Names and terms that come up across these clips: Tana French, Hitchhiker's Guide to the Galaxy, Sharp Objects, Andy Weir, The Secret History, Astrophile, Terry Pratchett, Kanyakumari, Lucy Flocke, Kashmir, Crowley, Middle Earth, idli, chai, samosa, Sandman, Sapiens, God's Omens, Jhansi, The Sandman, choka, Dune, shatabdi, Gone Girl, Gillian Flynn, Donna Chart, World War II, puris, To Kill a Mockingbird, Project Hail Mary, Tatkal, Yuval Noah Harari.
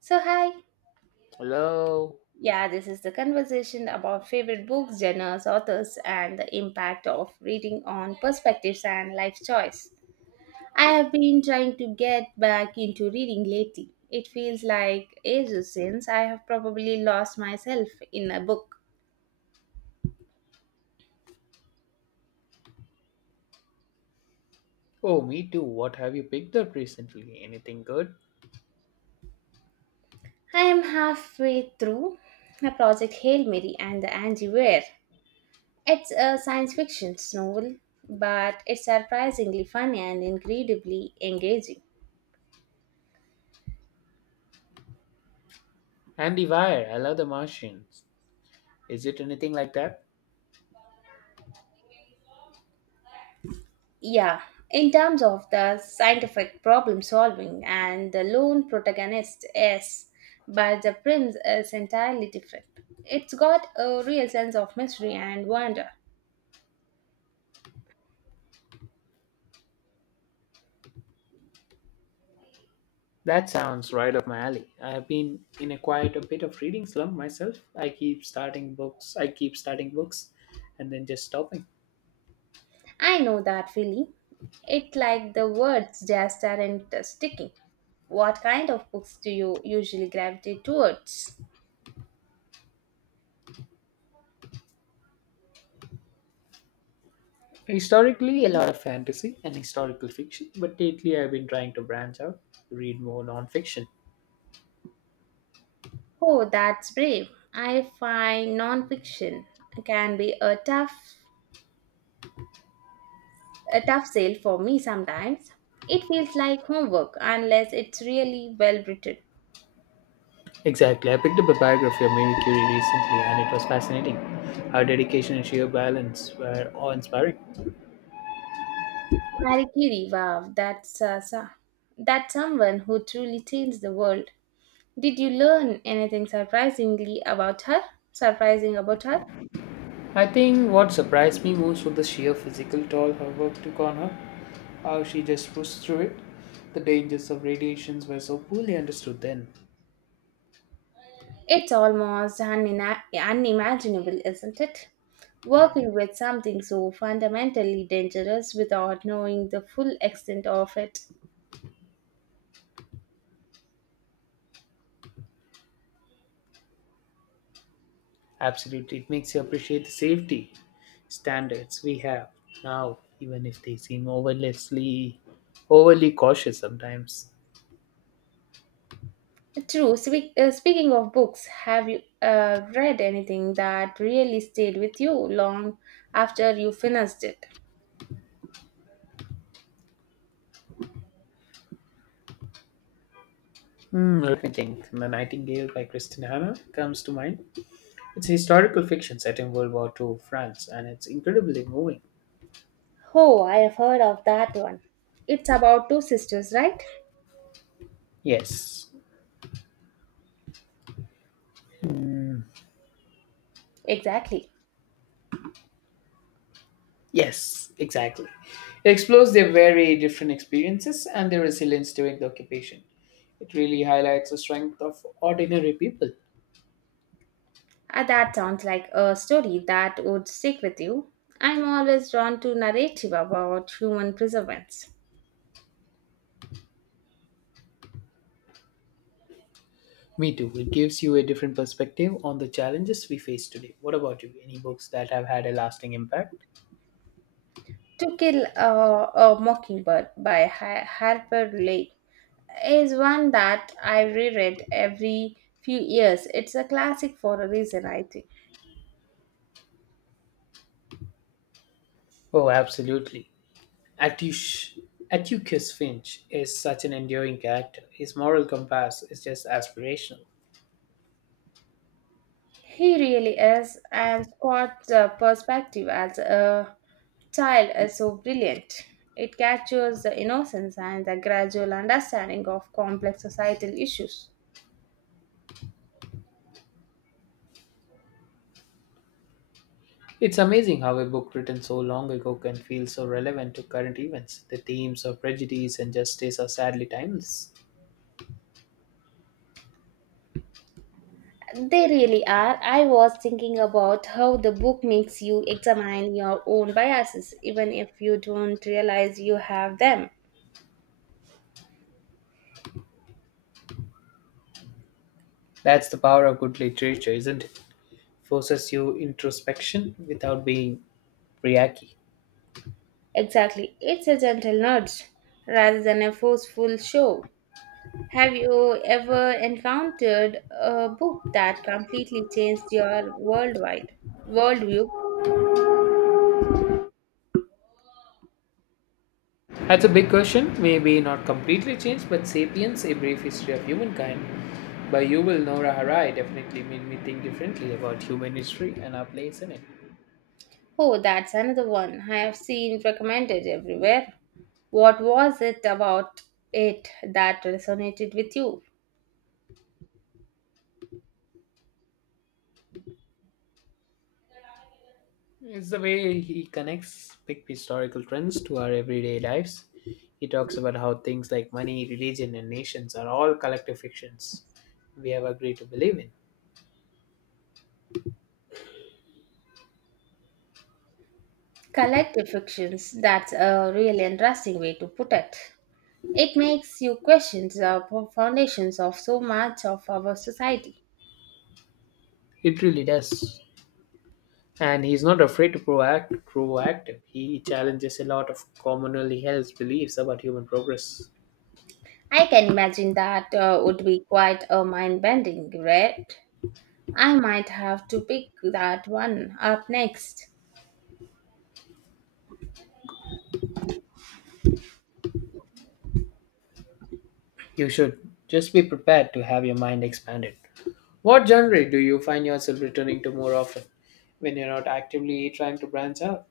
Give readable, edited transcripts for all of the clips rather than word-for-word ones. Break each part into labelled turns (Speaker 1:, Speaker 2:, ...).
Speaker 1: So, hi.
Speaker 2: Hello.
Speaker 1: Yeah, this is the conversation about favorite books, genres, authors, and the impact of reading on perspectives and life choice. I have been trying to get back into reading lately. It feels like ages since I have probably lost myself in a book.
Speaker 2: Oh, me too. What have you picked up recently? Anything good?
Speaker 1: I am halfway through a project Hail Mary and the Angie Ware. It's a science fiction novel, but it's surprisingly funny and incredibly engaging.
Speaker 2: Andy Weir. I love The Martians. Is it anything like that?
Speaker 1: Yeah, in terms of the scientific problem solving and the lone protagonist, yes, but the prince is entirely different. It's got a real sense of mystery and wonder.
Speaker 2: That sounds right up my alley. I have been in a quite a bit of reading slump myself. I keep starting books. And then just stopping.
Speaker 1: I know that feeling. It's like the words just aren't sticking. What kind of books do you usually gravitate towards?
Speaker 2: Historically, a lot of fantasy and historical fiction, but lately I've been trying to branch out, read more non-fiction.
Speaker 1: Oh, that's brave. I find nonfiction can be a tough sale for me sometimes. It feels like homework unless it's really well written.
Speaker 2: Exactly. I picked up a biography of Marie Curie recently and it was fascinating. Her dedication and sheer balance were awe inspiring.
Speaker 1: Marie Curie, wow, that's someone who truly changed the world. Did you learn anything surprisingly about her? Surprising about her?
Speaker 2: I think what surprised me most was the sheer physical toll her work took on her, how she just pushed through it. The dangers of radiations were so poorly understood then.
Speaker 1: It's almost unimaginable, isn't it?
Speaker 2: Yeah.
Speaker 1: Working with something so fundamentally dangerous without knowing the full extent of it.
Speaker 2: Absolutely. It makes you appreciate the safety standards we have now, even if they seem overly cautious sometimes.
Speaker 1: True. Speaking of books, have you read anything that really stayed with you long after you finished it?
Speaker 2: Hmm, let me think. The Nightingale by Christine Hanna comes to mind. It's a historical fiction set in World War II France, and it's incredibly moving.
Speaker 1: Oh, I have heard of that one. It's about two sisters, right?
Speaker 2: Yes,
Speaker 1: Exactly.
Speaker 2: yes, exactly. It explores their very different experiences and their resilience during the occupation. It really highlights the strength of ordinary people.
Speaker 1: That sounds like a story that would stick with you. I'm always drawn to narrative about human perseverance.
Speaker 2: Me too. It gives you a different perspective on the challenges we face today. What about you? Any books that have had a lasting impact?
Speaker 1: To Kill a Mockingbird by Harper Lee is one that I reread every few years. It's a classic for a reason, I think.
Speaker 2: Oh, absolutely. Attush, Atticus Finch is such an enduring character. His moral compass is just aspirational.
Speaker 1: He really is, and Scott's perspective as a child is so brilliant. It captures the innocence and the gradual understanding of complex societal issues.
Speaker 2: It's amazing how a book written so long ago can feel so relevant to current events. The themes of prejudice and justice are sadly timeless.
Speaker 1: They really are. I was thinking about how the book makes you examine your own biases, even if you don't realize you have them.
Speaker 2: That's the power of good literature, isn't it? Forces you introspection without being reachy.
Speaker 1: Exactly. It's a gentle nudge rather than a forceful show. Have you ever encountered a book that completely changed your worldwide worldview?
Speaker 2: That's a big question. Maybe not completely changed, but Sapiens, A Brief History of Humankind by Yuval Noah Harari definitely made me think differently about human history and our place in it.
Speaker 1: Oh, that's another one I have seen recommended everywhere. What was it about it that resonated with you?
Speaker 2: It's the way he connects big historical trends to our everyday lives. He talks about how things like money, religion, and nations are all collective fictions we have agreed to believe in.
Speaker 1: Collective fictions, that's a really interesting way to put it. It makes you question the foundations of so much of our society.
Speaker 2: It really does. And he's not afraid to proactive. He challenges a lot of commonly held beliefs about human progress.
Speaker 1: I can imagine that would be quite a mind bending read. I might have to pick that one up next.
Speaker 2: You should just be prepared to have your mind expanded. What genre do you find yourself returning to more often when you're not actively trying to branch out?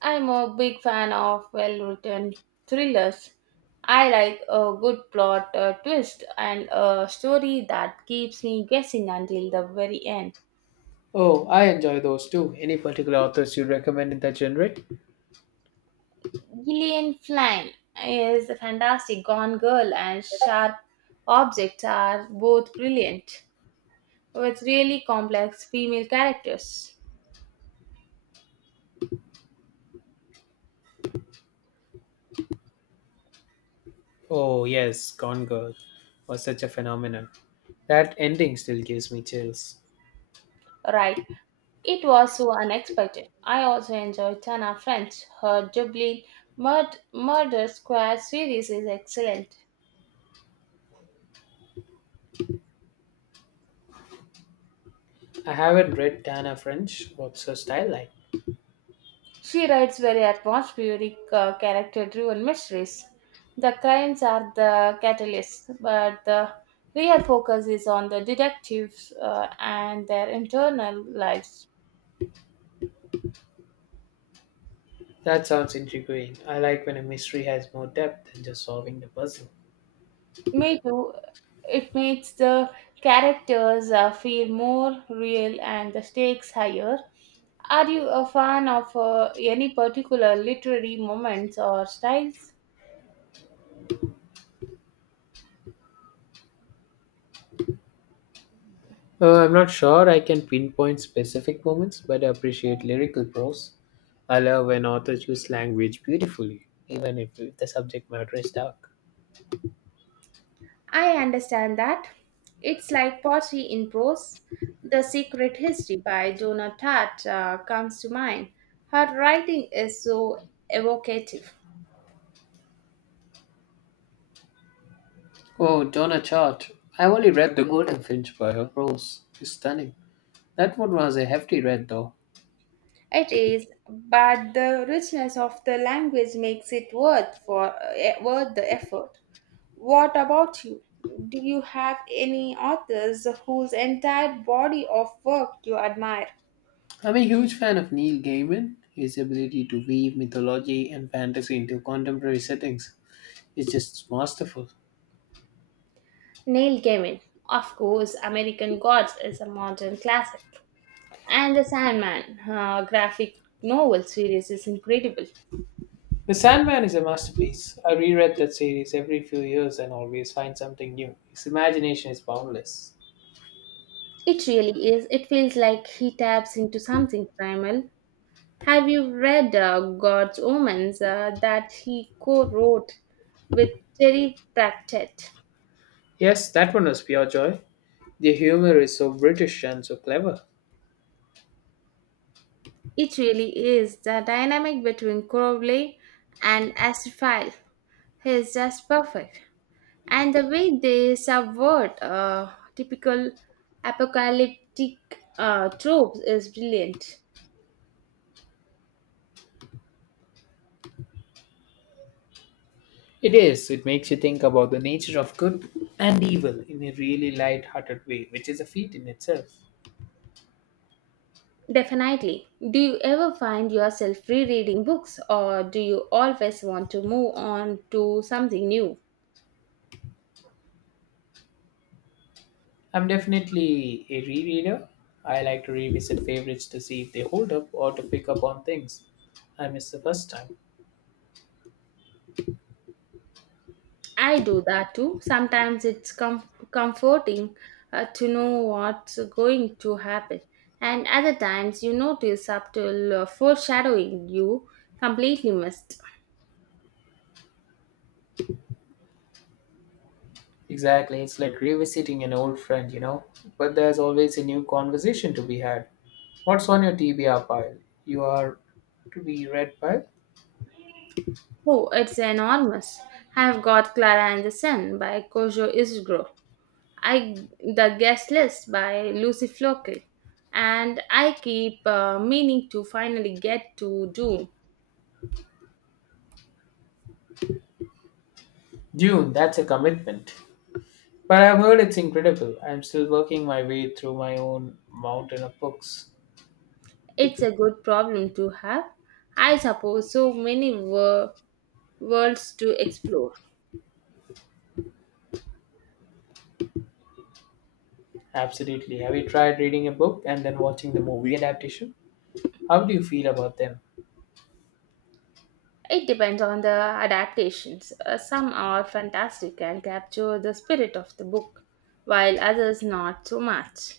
Speaker 1: I'm a big fan of well written thrillers. I like a good plot twist and a story that keeps me guessing until the very end.
Speaker 2: Oh, I enjoy those too. Any particular authors you'd recommend in that genre?
Speaker 1: Gillian Flynn is a fantastic. Gone Girl and Sharp Objects are both brilliant, with really complex female characters.
Speaker 2: Oh, yes, Gone Girl was such a phenomenon. That ending still gives me chills.
Speaker 1: Right. It was so unexpected. I also enjoyed Tana French. Her Dublin Murder Squad series is excellent.
Speaker 2: I haven't read Tana French. What's her style like?
Speaker 1: She writes very atmospheric, character driven mysteries. The crimes are the catalyst, but the real focus is on the detectives and their internal lives.
Speaker 2: That sounds intriguing. I like when a mystery has more depth than just solving the puzzle.
Speaker 1: Me too, it makes the characters feel more real and the stakes higher. Are you a fan of any particular literary moments or styles?
Speaker 2: I'm not sure I can pinpoint specific moments, but I appreciate lyrical prose. I love when authors use language beautifully, even if the subject matter is dark.
Speaker 1: I understand that. It's like pottery in prose. The Secret History by Donna Tartt comes to mind. Her writing is so evocative.
Speaker 2: Oh, Donna Chart. I've only read The Golden Finch by her prose. Is stunning. That one was a hefty read, though.
Speaker 1: It is, but the richness of the language makes it worth the effort. What about you? Do you have any authors whose entire body of work you admire?
Speaker 2: I'm a huge fan of Neil Gaiman. His ability to weave mythology and fantasy into contemporary settings is just masterful.
Speaker 1: Neil Gaiman, of course, American Gods is a modern classic. And the Sandman graphic novel series is incredible.
Speaker 2: The Sandman is a masterpiece. I reread that series every few years and always find something new. His imagination is boundless.
Speaker 1: It really is. It feels like he taps into something primal. Have you read God's Omens that he co wrote with Terry Pratchett?
Speaker 2: Yes, that one was pure joy. The humor is so British and so clever.
Speaker 1: It really is. The dynamic between Crowley and Astrophile is just perfect. And the way they subvert typical apocalyptic tropes is brilliant.
Speaker 2: It is. It makes you think about the nature of good and evil in a really light-hearted way, which is a feat in itself.
Speaker 1: Definitely. Do you ever find yourself rereading books or do you always want to move on to something new?
Speaker 2: I'm definitely a rereader. I like to revisit favorites to see if they hold up or to pick up on things I missed the first time.
Speaker 1: I do that too. Sometimes comforting to know what's going to happen, and other times you notice subtle foreshadowing you completely missed.
Speaker 2: Exactly. It's like revisiting an old friend. But there's always a new conversation to be had. What's on your TBR pile? You are to be read by?
Speaker 1: Oh, it's enormous. I've got Clara and the Sun by Kojo Ishiguro. I the guest list by Lucy Flocke, and I keep meaning to finally get to do.
Speaker 2: Dune, that's a commitment. But I've heard it's incredible. I'm still working my way through my own mountain of books.
Speaker 1: It's a good problem to have. I suppose so many worlds to explore.
Speaker 2: Absolutely. Have you tried reading a book and then watching the movie adaptation? How do you feel about them?
Speaker 1: It depends on the adaptations. Some are fantastic and capture the spirit of the book, while others not so much.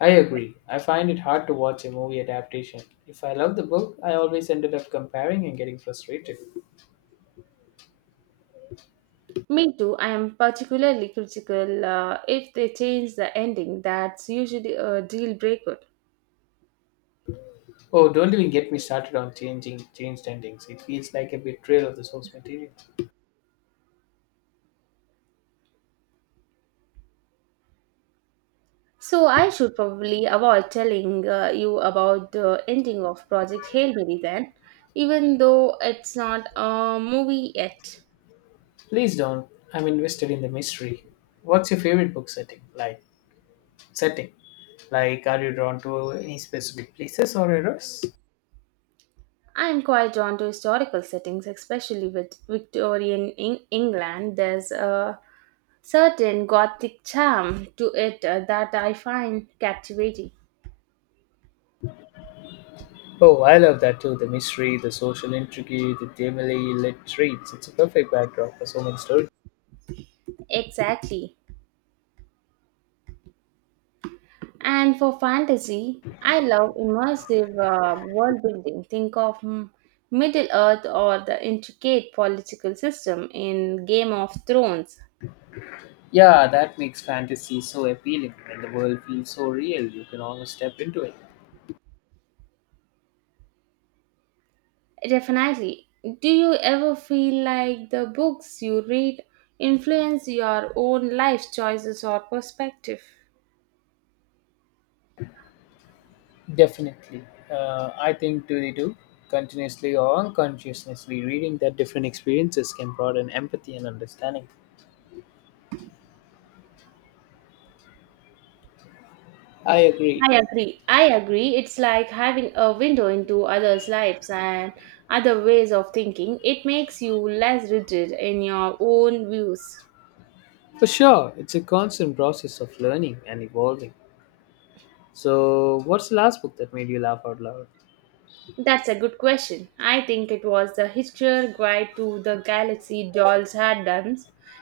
Speaker 2: I agree. I find it hard to watch a movie adaptation. If I love the book, I always ended up comparing and getting frustrated.
Speaker 1: Me too, I am particularly critical if they change the ending, that's usually a deal breaker.
Speaker 2: Oh, don't even get me started on changing changed endings. It feels like a betrayal of the source material.
Speaker 1: So I should probably avoid telling you about the ending of Project Hail Mary then, even though it's not a movie yet.
Speaker 2: Please don't. I'm invested in the mystery. What's your favorite book setting? Like setting. Like are you drawn to any specific places or eras?
Speaker 1: I am quite drawn to historical settings, especially with Victorian England. There's a certain Gothic charm to it that I find captivating.
Speaker 2: Oh, I love that too. The mystery, the social intrigue, the dimly lit streets. It's a perfect backdrop for so many stories.
Speaker 1: Exactly. And for fantasy, I love immersive world building. Think of Middle Earth or the intricate political system in Game of Thrones.
Speaker 2: Yeah, that makes fantasy so appealing and the world feels so real you can almost step into it.
Speaker 1: Definitely. Do you ever feel like the books you read influence your own life choices or perspective?
Speaker 2: Definitely. I think do they do continuously or unconsciously reading that different experiences can broaden empathy and understanding. I agree.
Speaker 1: I agree. It's like having a window into others' lives and other ways of thinking. It makes you less rigid in your own views.
Speaker 2: For sure, it's a constant process of learning and evolving. So, what's the last book that made you laugh out loud?
Speaker 1: That's a good question. I think it was the Hitchhiker's Guide to the Galaxy Dolls Had Done.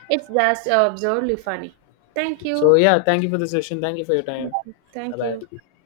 Speaker 1: It's just absurdly funny. Thank
Speaker 2: So,
Speaker 1: you.
Speaker 2: yeah, thank you for the session. Thank you for your time. Bye
Speaker 1: Thank you.
Speaker 2: bye.